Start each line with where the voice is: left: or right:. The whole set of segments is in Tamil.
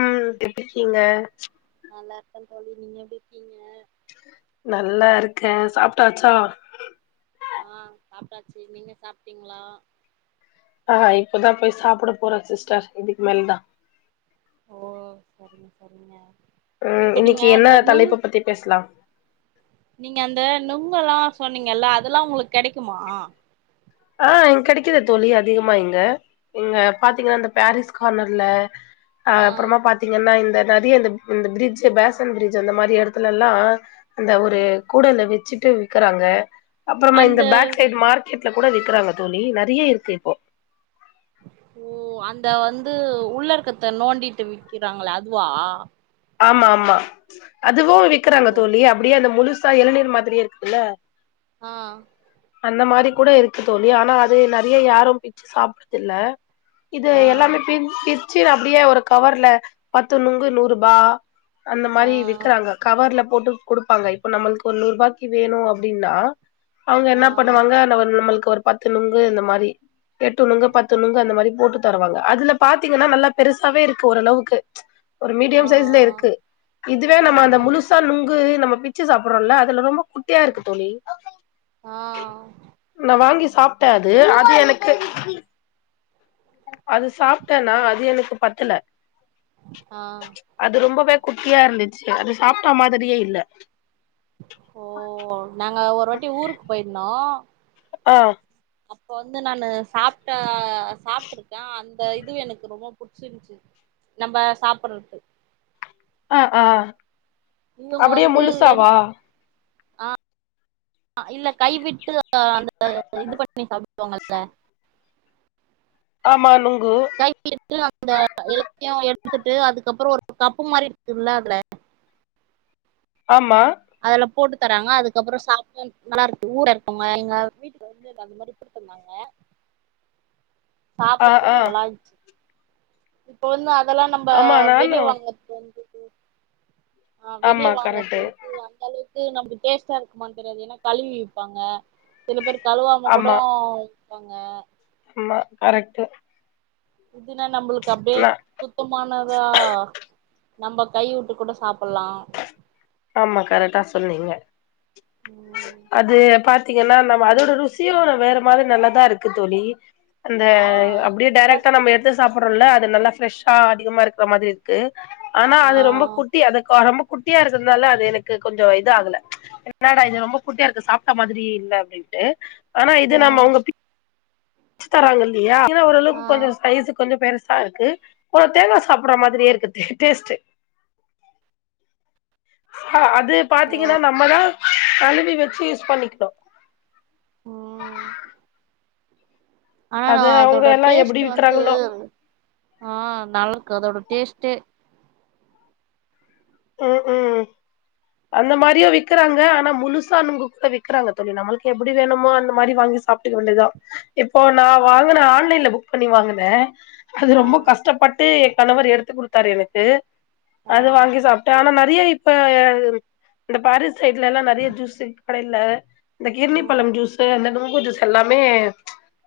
left: ம் எப்டி இருக்கீங்க
right: நல்லா இருக்கே தோழி நீங்க எப்டி இருக்கீங்க
left: நல்லா இருக்கே சாப்ட்டாச்சா
right: ஆ சாப்ட்டாச்சு நீங்க சாப்ட்டீங்களா
left: ஆஹ இப்பதா போய் சாப்பிட போறே சிஸ்டர் இதுக்கு மேல் தா
right: ஓ சரிங்க சரிங்க
left: ம்
right: இப்ப நீங்க
left: இன்னிக்கி என்ன
right: இந்த நுங்
left: தலைப்ப பத்தி பேசலா
right: நீங்க அந்த நுங்கல்லா சொன்னீங்கல்ல அதெல்லா உங்களுக்கு கெடைக்குமா
left: ஆ கெடைக்குது தோழி அதிகமா இங்க இங்க பாத்தீங்கனா அந்த பாரிஸ் கார்னர்ல அ
right: ஆ
left: அப்புறமா பாத்தீங்கன்னா இந்த நெறையா இந்த இந்த பிரிட்ஜ்ஜு பேசன் பிரிட்ஜ்ஜு அந்த மாரி எடத்துலல்லா அந்த ஒரு கூடல்ல வச்சிட்டு விக்கறாங்க அப்பறமா இந்த
right: அந்த
left: பேக் சைட் மார்க்கெட்ல கூட விக்குறாங்க தோழி நறையா இருக்கு இப்போ
right: ஓ அந்த வந்து உள்ள இருக்கத்தை நோண்டிட்டு விக்கிறாங்கள அதுவா
left: ஆம்மா ஆம்மா அதுவு விக்கறாங்க
right: ஓ
left: தோழி அப்பிடியே அந்த முழுசா இளநீர் மாதிரியே இருக்குதுல்ல
right: ஆ
left: அந்த மாரி கூட இருக்கு தோழி ஆனா அது நறைய யாரும் பிச்சு சாப்டுறதில்ல இது
right: ஆ
left: எல்லாமே பிர் பிரிச்சு அப்டியே ஒரு கவர்ல பத்து நுங்கு நூருபா அந்த மாரி
right: ஆ
left: விக்கறாங்க கவர்ல போட்டு குடுப்பாங்க இப்ப நம்மளுக்கு ஒரு நூறு ரூபாய்க்கு வேணு அப்டின்னா அவங்க
right: ஆ
left: என்னா தா நம்மளுக்கு ஒரு பத்து நுங்கு இந்த மாரி எட்டு நுங்கு பத்து நுங்கு அந்த மாரி போட்டு தருவாங்க அதுல பாத்தீங்கன்னா நல்லா பெருசாவே இருக்கு ஓரளவுக்கு ஒரு
right: ஆ
left: மீடியம் சைஸ்ல இருக்கு இதுவே நம்ம அந்த
right: ம்
left: முழுசா நுங்கு நம்ம பிச்சு சாப்டறோல்ல அதுல ரொம்ப குட்டியா
right: ம்
left: இருக்கு தோழி
right: ஆ
left: நா வாங்கி சாப்ட்ட அது அது எனக்
right: அ
left: அது சாப்ட்டன்னா அது எனக்கு பத்தல
right: ஆ
left: அது ரொம்பவே குட்டியா இருந்துச்சு அது சாப்ட்ட மாதிரியே இல்ல
right: ஓ நாங்க ஒரு வாட்டி ஊருக்கு போயிருந்தோ
left: அ
right: அப்ப வந்து நானு சாப்ட்டா சாப்ட்டுருக்க அந்த இதுவு எனக்கு ரொம்ப புடிச்சிருந்துச்சி நம்ப சாப்படுறது
left: ஆ ஆ அப்பிடியே முழுசாவா
right: அ இல்ல கைவிட்டு அ அந்த இது பண்ணி சாப்டுவாங்கல்ல
left: ஆமா நுங்கு
right: கைவிட்டு அந்த எல்லாத்தியு எடுத்துகிட்டு அதுக்கப்புறோ ஒரு கப்பு மாரி இருக்குல அதுல
left: ஆமா
right: அதுல போட்டு தராங்க அதுக்கப்புறோ சாப்ப நல்லா இருக்கு ஊர்ல இருக்கோங்க எங்க வீட்டு வந்து அது அந்த மாரி போடுதந்தாங்க
left: ஆ ஆ
right: சாப்பத்துக்கு நல்லான்ச்சு இப்ப வந்து அதெல்லா நம்ப
left: ஆமா நானு
right: வெளிய வாங்க வந்துட்டு ஆ வெளிய
left: ஆமா
right: வாங்கறது
left: கரெக்ட்டு
right: வந்து அந்த அளவுக் கு நமக்கு டேஸ்ட்டா இருக்குமானு தெரியாது ஏன்னா கழுவி விப்பாங்க சில பேர் கழுவாம கூடு
left: ஆமா
right: விப்பாங்க
left: ஆமா கரெக்ட்டு
right: இதுனா நம்பளுக்கு அப்டியே
left: நா
right: சுத்தமானதா நம்ப கை உட்டு கூட சாப்பட்லா
left: ஆமா கரெட்டா சொன்னீங்க
right: ம்
left: அது பாத்தீங்கன்னா நம்ப அதோட ருசியுடோ வேற மாரி நல்லாதா இருக்கு தோழி அந்த
right: ஆ
left: அப்டியே
right: இனிப்பா
left: டேரெக்ட்டா
right: இருக்கு
left: நம்ப எடுத் து சாப்படுறோல்ல அது நல்லா ஃப்ரெஷ்ஷா அதிகமா இருக்கற மாரி இருக்கு ஆனா
right: ஆ
left: அது ரொம்ப குட்டி அது க ரொம்ப குட்டியா இருக்குந்தால அது எனக்கு கொஞ்சோ இது ஆகல என்னடா இது ரொம்ப குட்டியா இருக்கு சாப்ட்ட மாதிரியே இல்ல அப்டின்ட்டு ஆனா இது
right: ஆ
left: நம்ப அவுங்க பிச்சு தராங்க இல்லையா இதுல ஓரளவுக்கு
right: ஆ
left: கொஞ்சோ சைசு கொஞ்சோ பெருசா இருக்கு ஒரு தேங்கா சாப்பட்ற மாதிரியே இருக்கு டே டேஸ்ட்டு ஹ அது பாத்தீங்கன்னா நம்மதா கழுவி வச்சு யூஸ் பண்ணிகணு
right: ம் ஆனா ந
left: அது அவங்க
right: அதோட
left: எல்லா எப்டி
right: டேஸ்ட்டு வந்து
left: விக்கிறாங்களோ
right: ஆ நல்லாருக்கு அதோட டேஸ்ட்டே
left: ம் ம் அந்த மாரியு விக்கறாங்க ஆனா முழுசானுங்க கூட விக்கிறாங்க தோழி நம்மளுக்கு எப்டி வேணுமோ அந்த மாரி வாங்கி சாப் டுக்க வேண்டதா இப்போ நா வாங்குன ஆன்லைன்ல புக் பண்ணி வாங்கனே அது
right: ஆ
left: ரொம்ப கஷ்டப்பட்டு எ கணவர் எடுத்து கொடுத்தாரு எனக்கு
right: ஆ
left: அது வாங்கி சாப் ஆனா நறைய இப்ப இந்த பாரிஸ் சைட்லல்லா நறைய ஜூஸ் கடையில இந்த
right: ம்
left: கிர்ணிபழம் ஜூஸ்ஸு அந்த நுங்கு ஜூஸ் எல்லாமே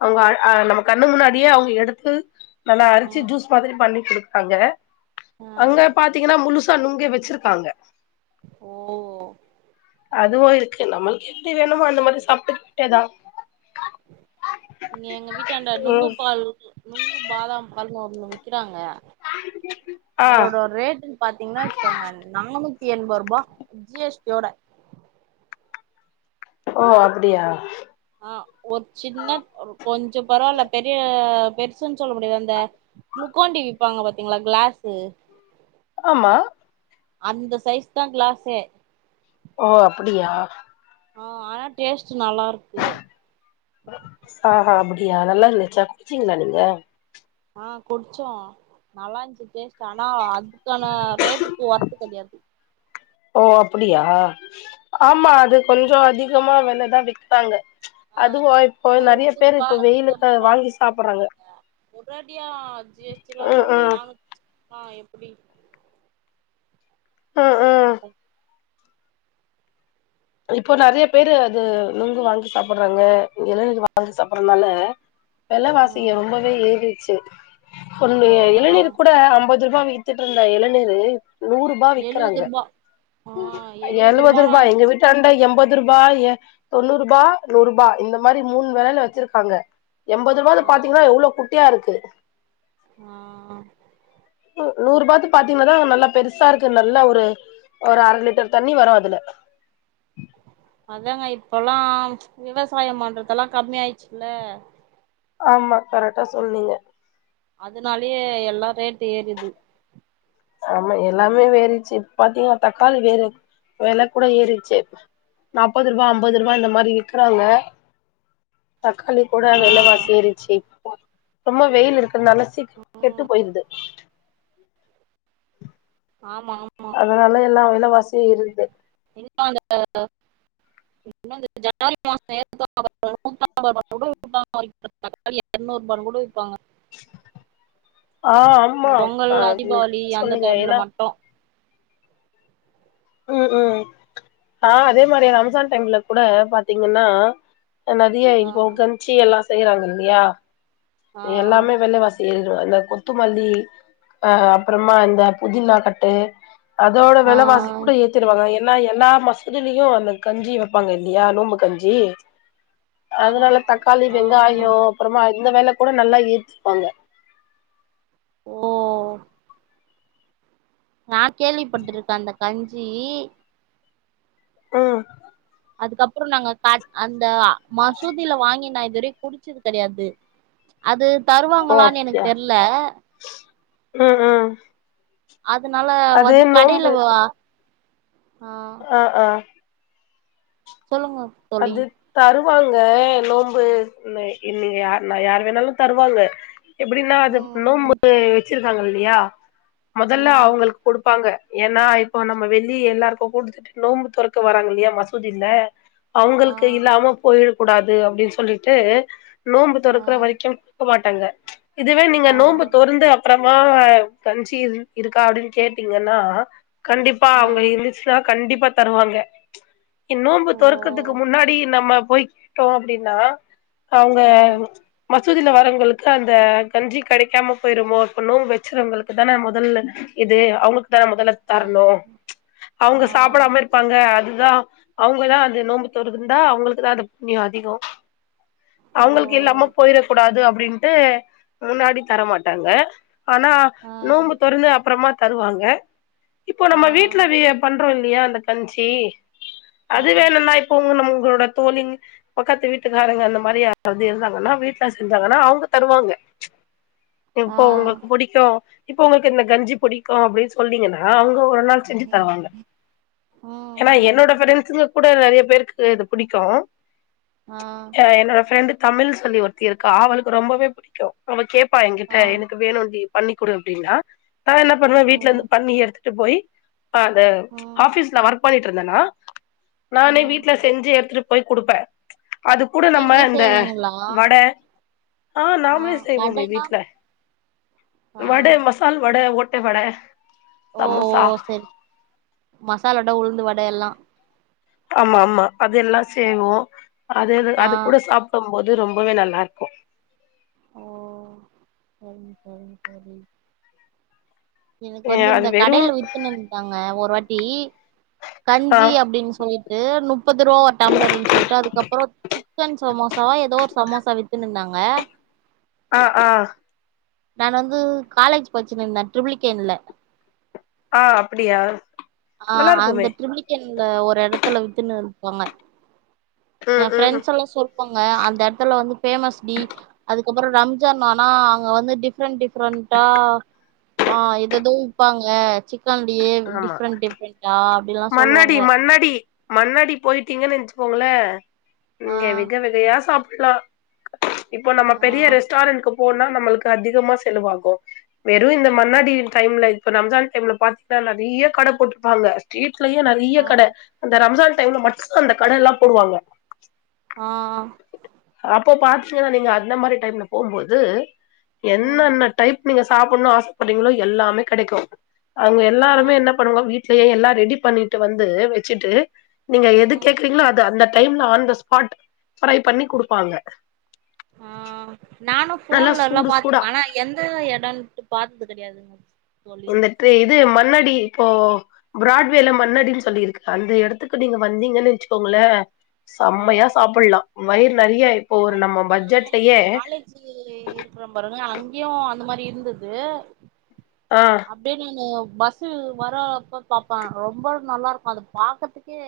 left: அவுங்க அ நம்ம கண்ணு முன்னாடியே அவுங்க எடுத்து நல்லா அரச்சு
right: ம்
left: ஜூஸ் மாதிரி பண்ணி குடுப்பாங்க
right: ஆ
left: அங்க பாத்தீங்கன்னா முழுசா நுங்கே வச்சிருக்காங்க
right: ஓ
left: அதுவு இருக்கு நம்முளுக்கு எப்டி வேணுமோ அந்த மாதிரி சாப்பிட்டு எதா
right: இங்க எங்க வீட்டாண்ட நுங்கு
left: ம்
right: பால்ருக்கு. நுங்கு பாதாம் பால்னு ஒன்னு விக்கிறாங்க
left: ஆ
right: அதோட ரேட்டுன் பாத்திங்ன்னா வெச்சுக்கோங்க நானூத்தி எண்பருபா ஜி எஸ் டி யோட.
left: ஓ அப்புடியா?
right: ஆ ஒர் சின்ன ஒர் கொஞ்சோ பரவால்ல பெரிய பெருசுன் சொல்ல முடியாது அந்த குளுகோன்டி விப்பாங்க பாத்தீங்ளா கிளாசு
left: ஆமா.
right: அந்த சைஸ்தா கிளாஸே.
left: ஓ அப்பிடியா.
right: ஆ ஆனா டேஸ்ட்டு நல்லார்க்கு.
left: ஆஹா அப்பிடியா நல்லா இருந்துச்சா குடிச்சீங்களா நீங்க?
right: ஆ குடிச்சோ நல்லாஞ்ச்சு டேஸ்ட்டு ஆனா அதுக்கான ரேட்டுக்கு ஒர்த்து கெடையாது.
left: ஓ அப்பிடியா ஆமா அது கொஞ்சோ அதிகமா வெலதா விப்பாங்க. அதுவு இப்போ
right: ஒரு
left: நெறைய பேரு
right: நூறுபா
left: இப்ப வெயிலுக்கு
right: நூத்தம்பது
left: அது
right: ரூபா
left: வாங்கி
right: அப்டி
left: சாப்பறாங்க.
right: குடுக்குறீங்க ஒரேடியா ஜி எஸ் டி எல்லா
left: ம்
right: போட்ட
left: ம்
right: நானூத்தினா எப்பிடி?
left: ம் ம். இப்போ நெறையா பேரு அது நுங்கு வாங்கி சாப்பட்றாங்க இளநீர் வாங்கி சாப்பட்ற்னால வெலவாசி இங்க
right: அ
left: ரொம்பவே ஏறிட்ச்சு ஒன்னு
right: ஆ
left: எ
right: ஆ
left: எளநீர்க் கூட அம்பது ருபா வி த்துட்ருந்த எளநீரு இப் நூறு
right: எழுவுதுருபா.
left: எழுவதுருபா எங்க வீட் டாண்ட எம்பதுருபா எ தொண்ணூறுபா நூறுபா இந்த மாரி மூணு வெலையில வெச்சிருக்காங்க. எம்பதுருபால
right: ஆ
left: பாத்தீங்கனா எவ்ளோ குட்டியாருக்கு.
right: ஆ
left: ம் நூறுபாக்கு பாத்தீங்னாதா அங்க நல்லா பெருசா இருக்கு நல்ல ஒரு ஒரு அர லிட்டர் தண்ணி வரு அதுல.
right: அதாங்க இப்பல்லா விவசாயம் பண்றதெல்லா கம்மி ஆயிட்ச்சுல்ல.
left: ஆமா கரெக்டா சொல்னீங்க.
right: அதுனாலயே எல்லா ரேட்டு ஏறிது.
left: ஆமா எல்லாமே வேறிச்சு பாத்தீங்களா தக்காளி வேற வெல கூட ஏறிட்ச்சு. நாப்பதுருபா அம்பது ருபா இந்த மாரி இர்க்கறாங்க. தக்காளி கூட
right: ஆ
left: வெலவாசி ஏறிட்ச்சி ரொம்போ வெயில் இருக்குனால சீக்கரமா கெட்டு போயிருது.
right: ஆமாம்.
left: அதனால எல்லா வெலவாசியு ஏறிர்து.
right: [inaudible] [inaudible] [inaudible] தக்காளி எர்நூர்பான் கூட விப்பாங்க.
left: ஆ
right: இந்த
left: ஆம்மா
right: பொங்கல்
left: அ ன்னு
right: தீபாவளி அந்த
left: சொல்லுங்க
right: டைம்ல
left: ஏனா
right: மட்டு
left: ம் ம் ஆ அதே மாரி ரம்ஜான் டைம்ல கூட பாத்தீங்கன்னா அ நறிய
right: ஆ
left: இப்போ கன்ஞ்சி எல்லா செய்யறாங்க இல்லையா
right: ஆ
left: எல்லாமே வெல வாசி ஏறிறு அந்த கொத்துமல்லி அ அப்பறமா அந்த புதினாக் கட்டு. அதோட
right: ஆ
left: வெல வாசி ஏத்திடுவாங்க ஏன்னா எல்லா மசூதியிலியு அந்த கஞ்சி வெப்பாங்க இல்லையா நோம்பு கஞ்சி அதுனால
right: ஆமாமா
left: தக்காளி
right: ஆ
left: வெங்காயோ அப்றமா இந்த வேல கூட நல்லா ஏத்திப்பாங்க
right: ஓ நா கேள்விப்பட்டுருக்கே அந்த கஞ்சி
left: உ
right: அதுக்கப்றோ நாங்க கா அந்த மசூதியில வாங்கி நா இதுவரி க்கு குடிச்சது கிடையாது அது தருவாங்களான்னு எனக்கு தெர்ல
left: உ உ
right: அதுனால வந்து கடைல
left: நோம்பு
right: வா ஆ
left: ஆ ஆ
right: சொல்லுங்கோ
left: அது தருவாங்க நோன்ம்பு இங்க ய ந யார் வேணாலு தருவாங்க எப்டின்னா அது நோன்பு
right: ம்
left: வச்சிருக்காங்க இல்லையா முதல்ல
right: ம்
left: அவங்களுக்கு கொடுப்பாங்க ஏன்னா இப்போ நம்ம வெள்ளி எல்லாருக்கு கூடுத்து நோம்பு தொறக்க வராங்கல்லியா மசூதில
right: ஆ
left: அவுங்குளுக்கு இல்லாம போயிட கூடாது அப்டின்னு சொல்லிட்டு நோம்பு
right: ஆ
left: தொறக்குற வரிக்கு க்க மாட்டாங்க இதுவே நீங்க
right: ஆ
left: நோன்ம்பு தோர்ந்து அப்றமா கஞ்சி இருந் இருக்கா அப்டின்னு கேட்டீங்கன்னா கண்டிப்பா
right: ஆ
left: அவுங்க இருந்துச்சு கண்டிப்பா தருவாங்க நீங் நோன்பு
right: ஓ
left: தோரக்கு முன்னாடி நம்ம போய் கேட்டோ அப்படின்னா அவுங்க
right: ஆ
left: மசூதியில வரவங்களுக்கு அந்த கஞ்சி கேடைக்காம போயிருமோ இப்பண்ணோம்பு வச்சுறவங்களுக்கு தான மொதல்ல இது அவுங்களுக்தர மொதல்ல
right: ஆ
left: தரணு அவுங்க
right: ஆ
left: சாப்டாம இருப்பாங்க அதுதா அவுங்கதா நோம்புத்தோரந்தா அவங்களுக்கு தா. அந்த புண்ணியோ அதிகோ
right: ஓ
left: அவுங்களுக்கு இல்லாம போயிட கூடாது அப்டின்னு ட்டு முன்னாடி தர மாட்டாங்க ஆனா
right: ஆ
left: நோம்பு தொறந்து அப்றமா தருவாங்க இப்போ
right: ஆ
left: நம்ம வீட்டுல பண்றோம் இல்லையா அந்த கஞ்சி
right: ஆ
left: அது வேணுன்னா இப்போங்க நம்ம உங்களோட தோழிங் பக்கத்து வீட்டுக்காரங்க அந்த மாரி யாராவது இருந்தாங்கன்னா வீட்டுலா செஞ்சாங்கன்னா அவங்க தருவாங்க
right: ஆ
left: இப்போ உங்களுக்கு பிடிக்கு இப்போ உங்களுக்கு இந்த கஞ்சி பிடிக்கு அப்டின்னு சொன்னீங்கன்னா அவங்க ஒரு நாள் செஞ்சு தர
right: ம்
left: வாங்க ஏன்னா
right: ம்
left: என்னோட பிரரெண்ட்ஸுங்க கூட நெறய பேருக்கு இது பிடிக்கு
right: ஆ
left: என்னோட ஃப்ரெண்டுதமிழ்னு சொல்லி ஒருத்தி இருக்கா அவளுக்கு ரொம்பவே புடிக்கு அவ கேப்பா என்கிட்ட
right: ஆ
left: எனக்கு வேணும்ண்டி பண்ணி குடு அப்படின்னா நா என்ன பண்ணுவே வீட்ல இருந்து
right: ம்
left: பண்ணி எடுத்து - ட்டு போயி அந்த
right: ம்
left: ஆபீஸ்ல ஒர்க் பண்ணிட்டு இருந்தன்னா நானே
right: ம்
left: வீட்டுல செஞ்சு எடுத்துட்டு போய் குடுப்பே அது கூூட நம்ம
right: நீங்களே
left: இந்த
right: செய்வீங்களா
left: வட ஆ நாமலேசெய்வோமே வீட்டுல
right: ஆ
left: வட மசி மசால் வட ஓட்ட வட
right: ஓ ஓ
left: சமோசா
right: சேரி மசால் வட உளுந்து வட எல்லா
left: ஆமா ஆமா அதுெல்லா செய்வோ அது
right: ஆ
left: அது கூட சாப்ப டும் போது ரொம்பவே நல்லா இருக்கு
right: ஓ சேரிங்க சேரிங்க சேரி எனக்கு
left: ஏ
right: வந்து
left: அது
right: இந்த
left: வெறு
right: கடையில வித்துனு வந்தாங்க ஒரு வாட்டி
left: ஆ
right: கஞ்சி அப்டின்னு சொல்லி -ட்டு முப்பது ரூவா ஒரு டம்ளர்ன்னு சொல்ட்டு அதுக்கப்றோ சிக்கன் சமோசா ஏதோ ஒரு சமோசா வித்துன்னு இருந்தாங்க
left: ஆ ஆ
right: நான் வந்து காலேஜ் பச்சினு இருந்தே ட்ரிப்ளிகேன்ல
left: ஆ அப்படியா நல்லா இருக்குமே
right: ன்ல ஒரு இடத்துல வித்துன்னு இருப்பாங்க எ
left: ம் ம்
right: ரெண்ட்ஸ் எல்லா சொல் பங்க அந்த இடத்துல வந்து ஃபேமஸ் டி அதுக்கப்புறோ ரம்ஜான் ஆனா அங்க வந்து டிஃப்ரெண்ட் டிஃப்ரெண்டா ஆ எத எதோ விப்பாங்க சிக்கன்லயே
left: ஆமா
right: டிஃப்ரெண்ட் டிஃப்ரெண்டா அப்டிலா சொல்லுவாங்க
left: முன்னாடி மன்வாடி போயிட்டீங்கன்ச்சுகோங்களே
right: ஆ
left: நீங்க வெக வெகையா சாப்ட்கலா இப்போ நம்ம
right: ஆ
left: பெரிய ரெஸ்ட்டாரண்ட்க் போனா நம்மளுக்கு அதிகமா செலவாகு வெறு இந்த மன்னாடி டைம்ல இப்ப ரம்ஜான் டைம்ல பா த்தா நெறைய கட போட்ருப்பாங்க ஸ்ட்ரீட்லயே நெறைய
right: ஆ
left: கட அந்த ரம்ஜான் டைம்ல மட்டு அந்த கட எல்லா போடுவாங்க
right: ஆ ஆ
left: அப்போ பாத்தீங்கன்னா நீங்க அந்த மாரி டைம்ல போம்போது
right: ம்
left: என்னன்ன டைப் நீங்க சாப்பன்னு ஆசப்படுறீங்களோ எல்லாமே கிடைக்கு அங்க
right: ஆ
left: எல்லாருமே என்ன அப்புறோங்க வீட்லயே எல்லா ரெடி பண்ணிட்டு வந்து வச்சுட்டு நீங்க எது
right: ம்
left: கேக்குறீங்களோ அது அந்த டைம்ல ஆன் த ஸ்பாட் ஃப்ரை பண்ணி குடுப்பாங்க
right: ஆ நானு
left: நல்லா
right: ஃபோன்லல்லா
left: சூடு சூடா
right: பாத்துருக்கே ஆனா எந்த இடம்ட்டு பாத்தது கெடையாதுங்
left: இந்த ட்ரி இது மன்னாடி இப்போ பிராட்வேல மன்னடின் சொல்லிருக்கு அந்த இடத்துக்கு நீங்க வந்தீங்கன் வச்சுக்கோங்களே
right: ஆ
left: செம்மையா சாப்பல்லா வயிறு நெறைய இப்போ ஒரு நம்ம பட்ஜெட்லயே
right: கி இருக்றோ பாருங்க அங்கியு அந்த மாரி இருந்துது
left: ஆ
right: அப்டியே நானு பஸ்சு வரப்போ பாப்ப ரொம்ப நல்லாருக்கு அத பாக்கர்துக்கே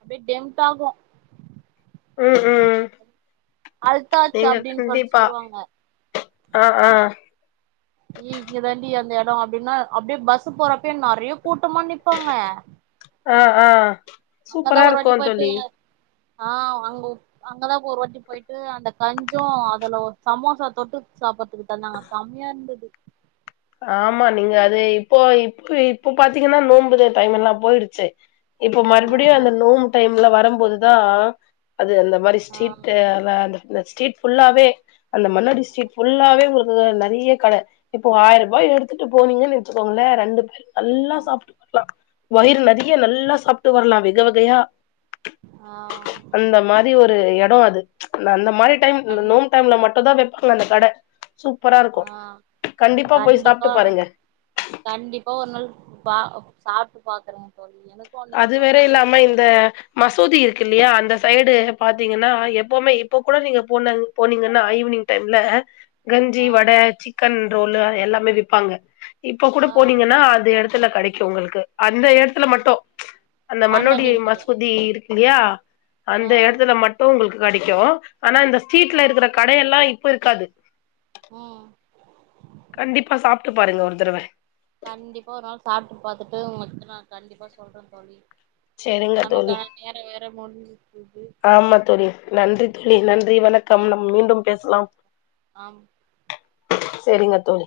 right: அப்டியே டெம்ட்டாகு
left: ம் ம்
right: அல்தாஜ் அப்டின் சொல்ட் சொல்லுவாங்க
left: அ ஆ
right: இ இங்க தாண்டி அந்த இடோ அப்டின்னா அப்டியே பஸ் போறப்ப நெறைய கூட்டமா நிப்பாங்க
left: ஆ ஆ
right: அங்கதா
left: சூப்பரா
right: ஒரு வாட்டி
left: இருக்கு
right: போயிட்டு
left: தோழி
right: ஆ அங்க அங்கதா ஒரு வாட்டி போயிட்டு அந்த கஞ்சு அதுல சமோசா தொட்டு சாப்ப ட்டன்னா செமையா இருந்தது
left: ஆமா நீங்க அது இப்போ இப்ப இப்போ பாத்தீங்கன்னா நோம்புற டைம் எல்லா போய்டுச்சு இப்போ
right: ஆ
left: மறுபடியு அந்த நோம் டைம்ல வரும்போதுதா அது அந்த மாரி
right: ஆ
left: ஸ்ட்ரிட்டு [unintelligible] இந்த ஸ்ட்ரீட் ஃபுல்லாவே அந்த மன்னாடி ஸ்ட்ரீட் ஃபுல்லாவே உங்களுக்கு நெறைய கட இப்போ ஆயிர ருவா எடுத்துட்டு போனீங்கன்னா வெச்சுக்கோங்களே ரெண்டு பேரும் நல்லா சாப்ட்டு வரலா வயிறு நெறையா நல்லா சாப்ட்டு வரலா வெகவகையா
right: ஆ
left: அந்த மா ரி ஒரு இடோ அது அந்த மாரி டைம் இந்த
right: கண்
left: நோன்பு டைம்ல மட்டுதா வெப்பாங்க அந்த கட சூப்பரா இருக்கு கண்டிப்பா போய்
right: அ
left: சாப்ட்டு பாருங்க
right: கண்டிப்பா ஒரு நாள் பா சாப்ட்டு பாக்குறேங் தோழி எனக்
left: அது வேற இல்லாம இந்த மசூதி இருக்கு இல்லயா அந்த சைடு பாத்தீங்கன்னா எப்போமே இப்போ கூட நீங்க போனங் போனீங்கன்னா ஈவ்னிங் டைம்ல கஞ்சி
right: ஆ
left: வட சிக்கன் ரோலு எல்லாமே விப்பாங்க இப்ப கூட
right: ஆ
left: போனீங்கன்னா அந்த எட த்துல கடைக்கு உங்ளுக்கு அந்த எடத்துல மட்டு அந்த மண்ணோடி
right: மண்ணடியிலயே
left: மசூதி இருக்கில்லயா
right: ஆ
left: அந்த எடத்துல மட்டு உங்ளுக்கு கெடைக்கு ஆனா இந்த
right: ஆ
left: ஸ்ட்ரீட்ல இருக்குற கடையெல்லா இப்ப இருக்காது
right: ஆ
left: கண்டிப்பா சாப்ட்டு பாருங்க ஒரு தடவ
right: கண்டிப்பா ஒர் நாள் சாப்ட்டு பாத்துட்டு உங்ககிட்ட நா கண்டிப்பா சொல்றே தோழி
left: செரிங்க தோழி
right: நமக்கான நேரோ வேற முடிஞ்சுக்குது
left: ஆமா தோழி நன்றி தோழி நன்றி வணக்கம் நம் மீண்டும் பேசலாம்
right: ஆம்
left: செரிங்க தோழி